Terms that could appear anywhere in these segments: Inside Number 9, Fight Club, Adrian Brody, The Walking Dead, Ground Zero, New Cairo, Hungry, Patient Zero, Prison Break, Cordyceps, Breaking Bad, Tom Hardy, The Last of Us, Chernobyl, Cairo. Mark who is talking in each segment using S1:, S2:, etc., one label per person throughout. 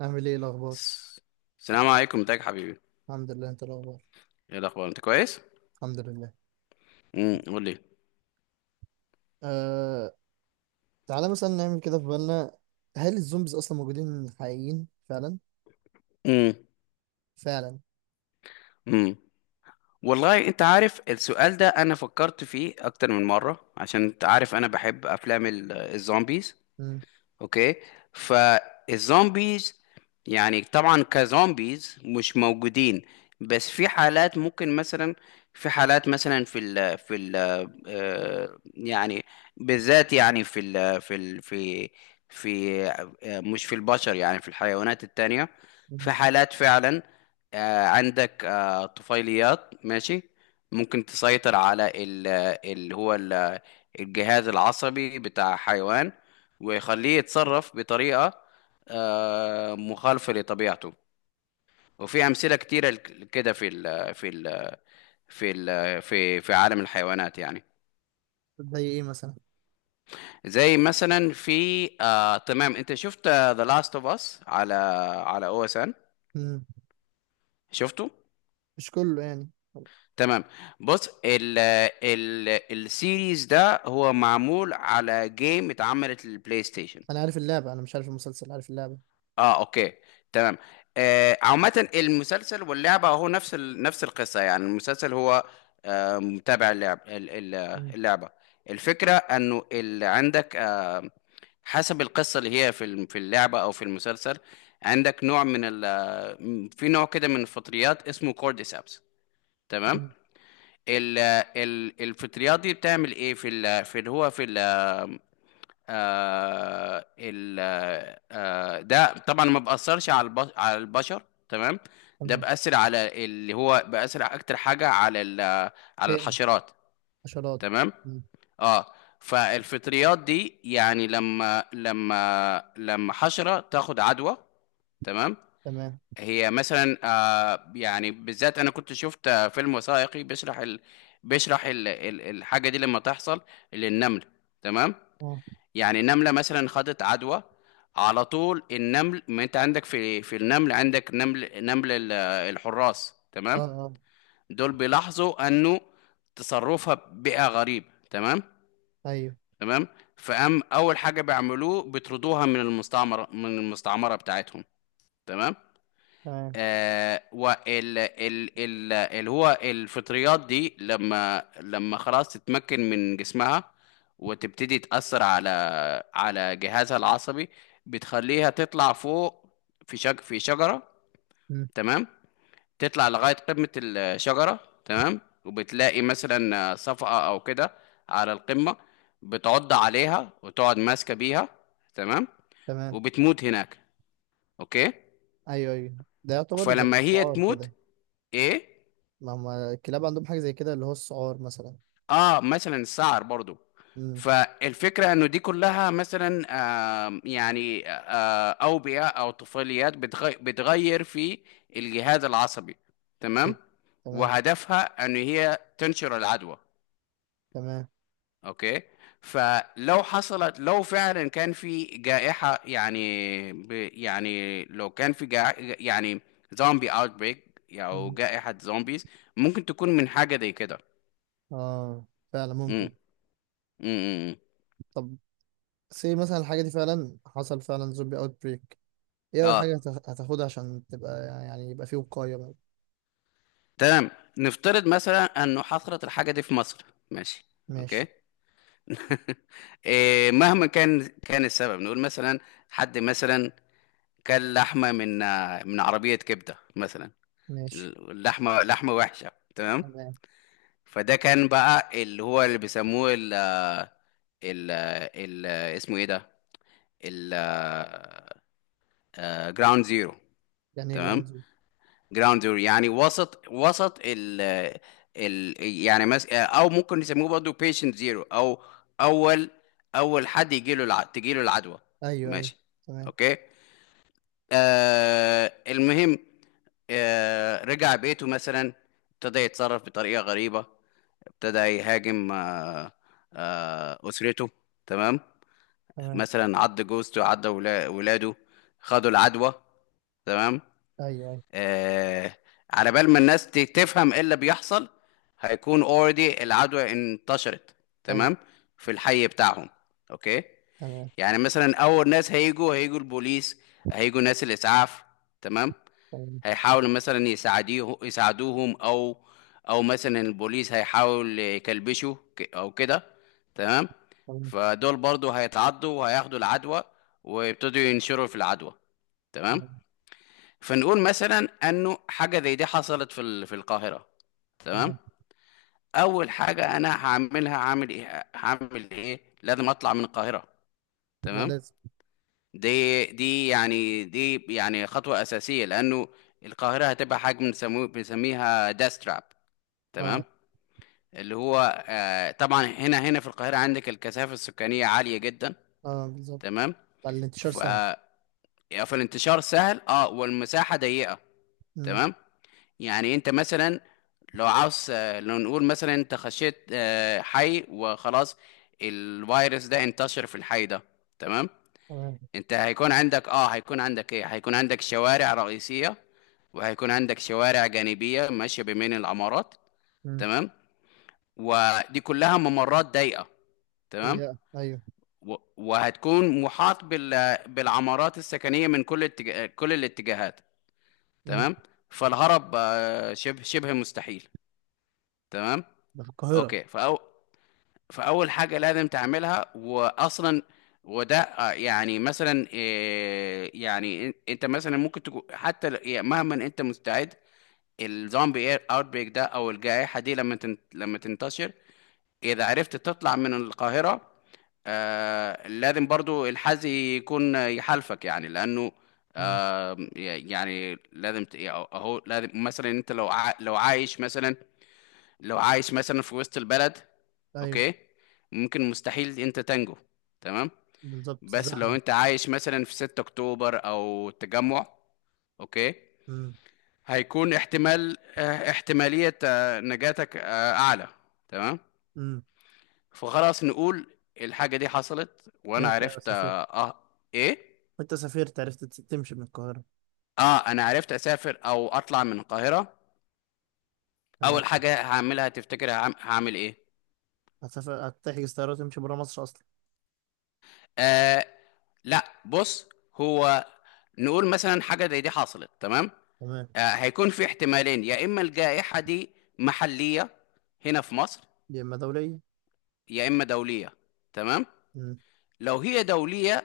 S1: أعمل إيه الأخبار؟
S2: الس- السلام عليكم، ازيك يا حبيبي.
S1: الحمد لله. أنت إيه الأخبار؟
S2: ايه الاخبار؟ انت كويس؟
S1: الحمد لله.
S2: قول لي.
S1: أه... تعالى مثلا نعمل كده في بالنا. هل الزومبيز أصلا موجودين حقيقيين فعلا؟
S2: امم
S1: فعلا.
S2: امم والله انت عارف السؤال ده، انا فكرت فيه اكتر من مره، عشان انت عارف انا بحب افلام الزومبيز.
S1: مم.
S2: اوكي. فالزومبيز يعني طبعا كزومبيز مش موجودين، بس في حالات ممكن مثلا. في حالات مثلا في ال في ال آه، يعني بالذات يعني في ال في ال في في آه، مش في البشر، يعني في الحيوانات التانية. في
S1: مم.
S2: حالات فعلا عندك طفيليات، ماشي، ممكن تسيطر اللي هو الجهاز العصبي بتاع حيوان، ويخليه يتصرف بطريقة مخالفة لطبيعته. وفي أمثلة كتيرة كده في ال في ال في ال في في عالم الحيوانات يعني.
S1: زي إيه مثلا؟
S2: زي مثلا في آه تمام، انت شفت ذا لاست اوف اس على او اس ان؟
S1: مم.
S2: شفته؟
S1: مش كله يعني.
S2: تمام. بص، ال ال السيريز ده هو معمول على جيم اتعملت للبلاي ستيشن.
S1: أنا عارف اللعبة، أنا مش عارف المسلسل، عارف اللعبة.
S2: اه، اوكي، تمام. عامة المسلسل واللعبة هو نفس القصة يعني. المسلسل هو متابع
S1: مم.
S2: اللعبة. الفكرة انه اللي عندك حسب القصة اللي هي في اللعبة او في المسلسل، عندك نوع من ال... آه، في نوع كده من الفطريات اسمه كورديسابس. تمام.
S1: مم.
S2: ال... الفطريات دي بتعمل ايه في اللي هو في ال... آه ال آه ده طبعا ما بأثرش على البشر. تمام. ده
S1: تمام.
S2: بأثر على اللي هو، بأثر أكتر حاجة على
S1: كائن.
S2: الحشرات.
S1: حشرات.
S2: تمام.
S1: مم.
S2: اه، فالفطريات دي يعني لما حشرة تاخد عدوى. تمام.
S1: تمام.
S2: هي مثلا، يعني بالذات انا كنت شفت فيلم وثائقي بيشرح الحاجه دي لما تحصل للنمل. تمام.
S1: أه.
S2: يعني نملة مثلا خدت عدوى. على طول النمل، ما انت عندك في النمل عندك نمل، الحراس.
S1: أه.
S2: تمام.
S1: أه.
S2: دول بيلاحظوا انه تصرفها بقى غريب. تمام،
S1: أيوه.
S2: تمام. اول حاجة بيعملوه بيطردوها من المستعمرة بتاعتهم. تمام.
S1: تمام.
S2: آه وال ال ال اللي هو الفطريات دي لما خلاص تتمكن من جسمها، وتبتدي تأثر على جهازها العصبي، بتخليها تطلع فوق في شجرة.
S1: مم.
S2: تمام. تطلع لغاية قمة الشجرة. تمام. وبتلاقي مثلا صفقة أو كده على القمة، بتعض عليها وتقعد ماسكة بيها. تمام.
S1: تمام.
S2: وبتموت هناك. أوكي.
S1: أيوه أيوه. ده يعتبر زي
S2: فلما هي
S1: السعار
S2: تموت.
S1: كده.
S2: إيه؟
S1: ما هم الكلاب عندهم حاجة زي كده اللي هو السعار مثلا.
S2: اه، مثلا السعر برضو.
S1: مم.
S2: فالفكرة انه دي كلها مثلا، يعني اوبئة او طفيليات بتغير في الجهاز العصبي. تمام.
S1: أيوه. تمام.
S2: وهدفها ان هي تنشر العدوى.
S1: تمام.
S2: اوكي. فلو حصلت لو فعلا كان في جائحة، يعني ب يعني لو كان في جا يعني زومبي اوتبريك او
S1: مم.
S2: جائحة زومبيز، ممكن تكون من حاجة زي كده.
S1: اه، فعلا
S2: امم
S1: ممكن.
S2: امم
S1: طب. سي مثلا الحاجة دي فعلا، حصل فعلا زومبي اوت بريك. ايه اول حاجة
S2: اه،
S1: هتاخدها عشان تبقى، يعني يبقى فيه وقاية بقى.
S2: تمام. نفترض مثلا انه حصلت الحاجه دي في مصر. ماشي، اوكي.
S1: ماشي.
S2: إيه، مهما كان السبب، نقول مثلا حد مثلا كان لحمه من عربيه كبده مثلا.
S1: ماشي.
S2: اللحمه لحمه وحشه. تمام.
S1: تمام.
S2: فده كان بقى اللي هو اللي بيسموه ال ال ال اسمه ايه ده، ال جراوند زيرو.
S1: يعني ايه جراوند
S2: تمام.
S1: زيرو؟
S2: جراوندر يعني وسط ال ال يعني مس او ممكن نسميه برضه بيشنت زيرو، او اول اول حد تجي له العدوى.
S1: ايوه ايوه.
S2: ماشي،
S1: تمام.
S2: اوكي. المهم، رجع بيته مثلا، ابتدى يتصرف بطريقة غريبة، ابتدى يهاجم أسرته. تمام.
S1: تمام.
S2: مثلا عض جوزته، عض ولاده، خدوا العدوى. تمام.
S1: ايوه ايوه
S2: آه على بال ما الناس تفهم ايه اللي بيحصل، هيكون اوريدي العدوى انتشرت.
S1: ايوه.
S2: تمام. في الحي بتاعهم. اوكي.
S1: تمام.
S2: يعني مثلا اول ناس هيجوا، هيجوا البوليس، هيجوا ناس الاسعاف. تمام.
S1: تمام.
S2: هيحاولوا مثلا يساعديه، يساعدوهم، او مثلا البوليس هيحاول يكلبشوا او كده. تمام.
S1: تمام.
S2: فدول برضو هيتعضوا وهياخدوا العدوى، ويبتدوا ينشروا في العدوى. تمام.
S1: تمام.
S2: فنقول مثلا انه حاجه زي دي حصلت في القاهره. تمام.
S1: تمام.
S2: اول حاجه انا هعملها، هعمل ايه؟ لازم اطلع من القاهره.
S1: ده
S2: تمام.
S1: لازم.
S2: دي يعني خطوه اساسيه، لانه القاهره هتبقى حاجه بنسميها داستراب. تمام.
S1: اه
S2: اللي هو طبعا هنا في القاهره عندك الكثافه السكانيه عاليه جدا.
S1: اه، بالظبط.
S2: تمام.
S1: بقى الانتشار
S2: ف
S1: سهل.
S2: فالانتشار سهل، اه، والمساحه ضيقه.
S1: امم.
S2: تمام. يعني انت مثلا لو عاوز آه، لو نقول مثلا انت خشيت حي وخلاص، الفيروس ده انتشر في الحي ده. تمام.
S1: تمام.
S2: انت هيكون عندك اه، هيكون عندك شوارع رئيسية، وهيكون عندك شوارع جانبية ماشية بين العمارات.
S1: امم.
S2: تمام. ودي كلها ممرات ضيقة. تمام.
S1: هي ايوه.
S2: وهتكون محاط بالعمارات السكنية من كل الاتجاهات.
S1: امم.
S2: تمام. فالهرب شبه شبه مستحيل. تمام.
S1: ده في القاهرة.
S2: اوكي. فاول حاجه لازم تعملها، واصلا وده يعني مثلا يعني انت مثلا ممكن تكون حتى يعني مهما انت مستعد، الزومبي اوت بريك ده او الجائحه دي لما تنتشر، اذا عرفت تطلع من القاهره، لازم برضو الحظ يكون يحالفك، يعني لانه
S1: امم.
S2: يعني يعني اهو لازم مثلا انت لو عايش مثلا في وسط البلد.
S1: ايوه
S2: اوكي. ممكن مستحيل انت تنجو. تمام.
S1: بالظبط،
S2: بس لو
S1: الزحمة.
S2: انت عايش مثلا في 6 اكتوبر او التجمع، اوكي،
S1: امم.
S2: هيكون احتمالية نجاتك اعلى. تمام.
S1: امم.
S2: فخلاص، نقول الحاجة دي حصلت وانا
S1: انت يا
S2: عرفت
S1: سفير،
S2: ايه.
S1: وانت سافرت عرفت تمشي من القاهرة.
S2: اه انا عرفت اسافر او اطلع من القاهرة. اول
S1: تمام.
S2: حاجة هعملها، تفتكر هعمل ايه؟
S1: هتسافر، هتحجز طيارة وتمشي برا مصر أصلا.
S2: آه لا، بص. هو نقول مثلا حاجة زي دي حصلت. تمام.
S1: تمام.
S2: هيكون في احتمالين، يا إما الجائحة دي محلية هنا في مصر،
S1: دي إما دولية.
S2: يا إما دولية. تمام.
S1: مم.
S2: لو هي دولية،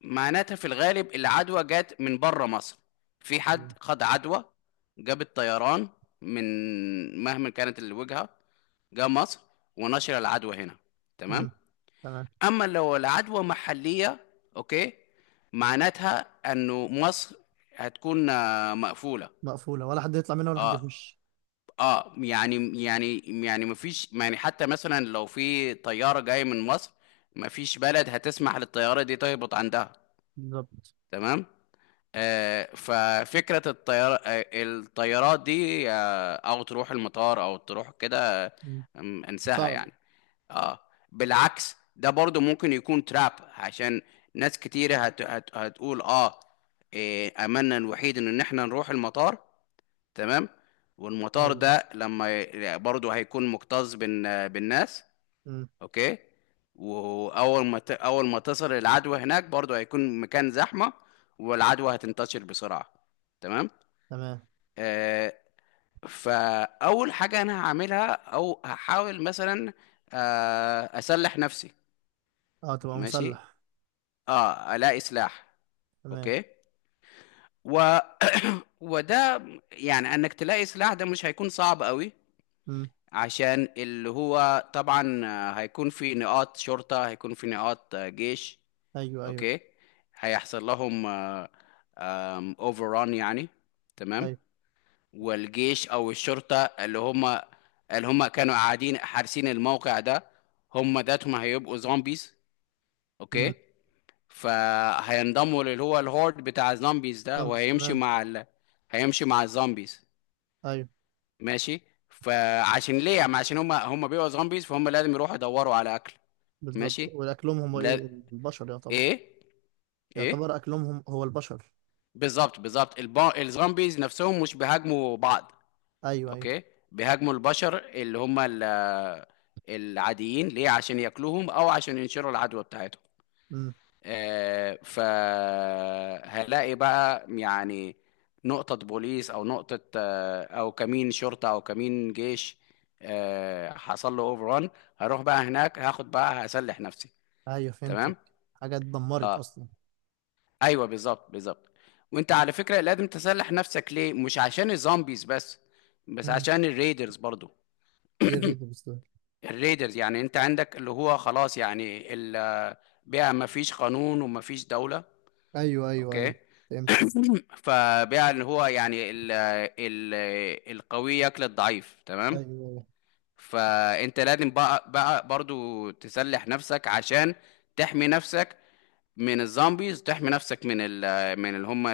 S2: معناتها في الغالب العدوى جت من بره مصر. في حد
S1: تمام.
S2: خد عدوى، جاب الطيران من مهما كانت الوجهة، جه مصر ونشر العدوى هنا. تمام.
S1: مم. تمام.
S2: اما لو العدوى محلية، اوكي، معناتها انه مصر هتكون مقفولة.
S1: مقفولة، ولا حد يطلع منها ولا حد
S2: اه،
S1: يخش.
S2: اه يعني يعني يعني مفيش، يعني حتى مثلا لو في طيارة جاية من مصر، مفيش بلد هتسمح للطيارة دي تهبط عندها.
S1: بالظبط.
S2: تمام. ففكرة الطيارات دي، أو تروح المطار أو تروح كده،
S1: مم.
S2: انساها
S1: صعب.
S2: يعني. اه، بالعكس، ده برضو ممكن يكون تراب، عشان ناس كتيرة هتقول اه، إيه أملنا الوحيد إن إحنا نروح المطار. تمام. والمطار
S1: أيوه.
S2: ده برضو هيكون مكتظ بالناس.
S1: مم.
S2: اوكي. واول ما ت... اول ما تصل العدوى هناك، برضو هيكون مكان زحمه، والعدوى هتنتشر بسرعه. تمام.
S1: تمام.
S2: آه فاول حاجه انا هعملها او هحاول مثلا، اسلح نفسي.
S1: أه تبقى
S2: ماشي.
S1: مسلح.
S2: اه، الاقي سلاح.
S1: تمام.
S2: اوكي. و... وده يعني انك تلاقي سلاح ده مش هيكون صعب قوي،
S1: مم.
S2: عشان اللي هو طبعا هيكون في نقاط شرطة، هيكون في نقاط جيش.
S1: أيوه أيوه
S2: اوكي. هيحصل لهم اوفران يعني. تمام.
S1: أيوه.
S2: والجيش او الشرطه اللي هم كانوا قاعدين حارسين الموقع ده، هم ذاتهم هيبقوا زومبيز.
S1: مم.
S2: اوكي. فهينضموا اللي هو الهورد بتاع الزومبيز ده،
S1: خمس.
S2: وهيمشي
S1: تمام.
S2: مع هيمشي مع الزومبيز.
S1: أيوه.
S2: ماشي. فعشان ليه يعني؟ عشان هم بيبقوا زومبيز، فهم لازم يروحوا يدوروا على اكل.
S1: بالظبط.
S2: ماشي.
S1: والأكلهم هم
S2: لا.
S1: إيه؟ البشر يعتبر.
S2: ايه، ايه.
S1: يعتبر أكلهم هم هو البشر.
S2: بالظبط، بالظبط. الزومبيز نفسهم مش بيهاجموا بعض.
S1: أيوه أيوه.
S2: اوكي. بيهاجموا البشر اللي هم العاديين، ليه؟ عشان ياكلوهم او عشان ينشروا العدوى بتاعتهم.
S1: مم.
S2: فهلاقي بقى يعني نقطة بوليس، او نقطة آه او كمين شرطة، او كمين جيش حصل له اوفر ران، هروح بقى هناك، هاخد بقى هسلح نفسي.
S1: أيوه فهمتك.
S2: تمام.
S1: حاجات اتدمرت
S2: اه،
S1: أصلا.
S2: ايوه، بالظبط، بالظبط. وانت على فكره لازم تسلح نفسك، ليه؟ مش عشان الزومبيز بس، بس
S1: مم.
S2: عشان الريدرز برضو.
S1: ايه الريد بس؟
S2: الريدرز يعني انت عندك اللي هو خلاص يعني، بقى ما فيش قانون وما فيش دوله.
S1: ايوه ايوه
S2: اوكي.
S1: ايوه، فهمت.
S2: فبقى اللي هو يعني ال ال القوي ياكل الضعيف. تمام.
S1: ايوه ايوه.
S2: فانت لازم بقى برضو تسلح نفسك، عشان تحمي نفسك من الزومبيز، تحمي نفسك من اللي هم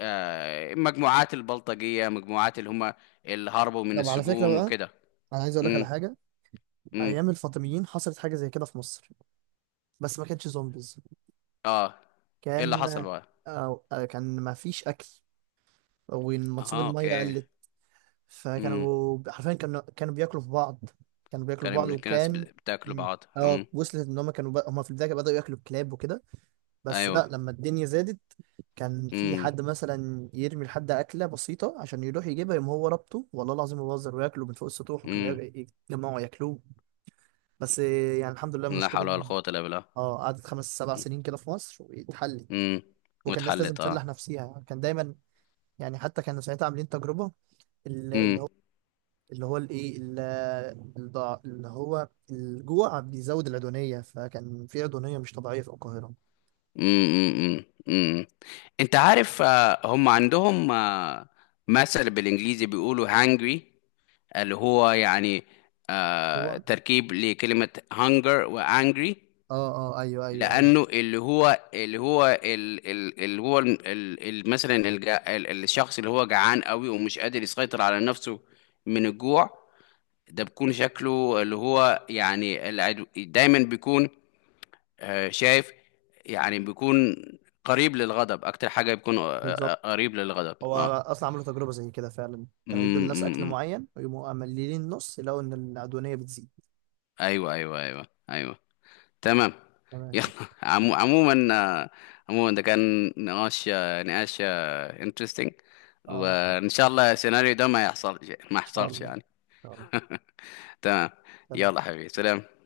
S2: مجموعات البلطجية، مجموعات اللي هم اللي هربوا من
S1: طب على فكره
S2: السجون
S1: بقى،
S2: وكده.
S1: انا عايز اقول لك على
S2: امم
S1: حاجه.
S2: امم
S1: ايام الفاطميين حصلت حاجه زي كده في مصر، بس ما كانتش زومبيز.
S2: اه، ايه اللي حصل
S1: كان
S2: بقى؟
S1: أو كان ما فيش اكل، ومنسوب
S2: اه،
S1: الميه
S2: اوكي.
S1: قلت.
S2: امم
S1: فكانوا حرفيا كانوا بياكلوا في بعض. كانوا بياكلوا
S2: كان
S1: في بعض،
S2: ابن الناس
S1: وكان.
S2: بتاكلوا
S1: مم.
S2: بعض.
S1: اه وصلت ان هم كانوا بقى، هم في البدايه بداوا ياكلوا الكلاب وكده. بس
S2: ايوه.
S1: لا، لما الدنيا زادت كان في
S2: امم
S1: حد مثلا يرمي لحد اكله بسيطه عشان يروح يجيبها، يقوم هو ربطه والله العظيم ما بهزر وياكله من فوق السطوح، وكانوا
S2: امم
S1: يجمعوا ياكلوه. بس يعني الحمد لله
S2: لا
S1: المشكله
S2: حول ولا
S1: دي.
S2: قوة الا بالله.
S1: اه، قعدت 5 7 سنين كده في مصر واتحلت.
S2: امم
S1: وكان الناس لازم
S2: واتحلت اه.
S1: تسلح نفسيها، كان دايما. يعني حتى كانوا ساعتها عاملين تجربه، ال-
S2: امم
S1: اللي هو اللي هو الايه ال- الضع- اللي هو الجوع بيزود العدوانيه، فكان في عدوانيه مش طبيعيه في القاهره.
S2: امم امم انت عارف، هم عندهم مثل بالانجليزي بيقولوا hungry، اللي هو يعني
S1: جوع.
S2: تركيب لكلمة hunger و angry.
S1: اه اه، ايوه ايوه ايوه،
S2: لأنه اللي هو ال- ال- ال- الشخص اللي هو جعان قوي ومش قادر يسيطر على نفسه من الجوع، ده بيكون شكله اللي هو يعني، العدو دايما بيكون شايف يعني، بيكون قريب للغضب. أكتر حاجة بيكون
S1: بالظبط.
S2: قريب للغضب.
S1: هو
S2: اه.
S1: اصلا عملوا تجربه زي كده، فعلا كانوا يدوا للناس اكل
S2: أمم.
S1: معين ويقوموا مقللين نص، يلاقوا ان العدوانيه بتزيد.
S2: ايوه، ايوه، ايوه، ايوه، تمام.
S1: تمام.
S2: يلا. عموما، ده كان نقاش، نقاش انترستنج.
S1: اه، ان
S2: وان شاء الله السيناريو ده ما يحصل، ما
S1: شاء
S2: يحصلش
S1: الله.
S2: يعني.
S1: ان شاء الله.
S2: تمام.
S1: سلام.
S2: يلا حبيبي، سلام.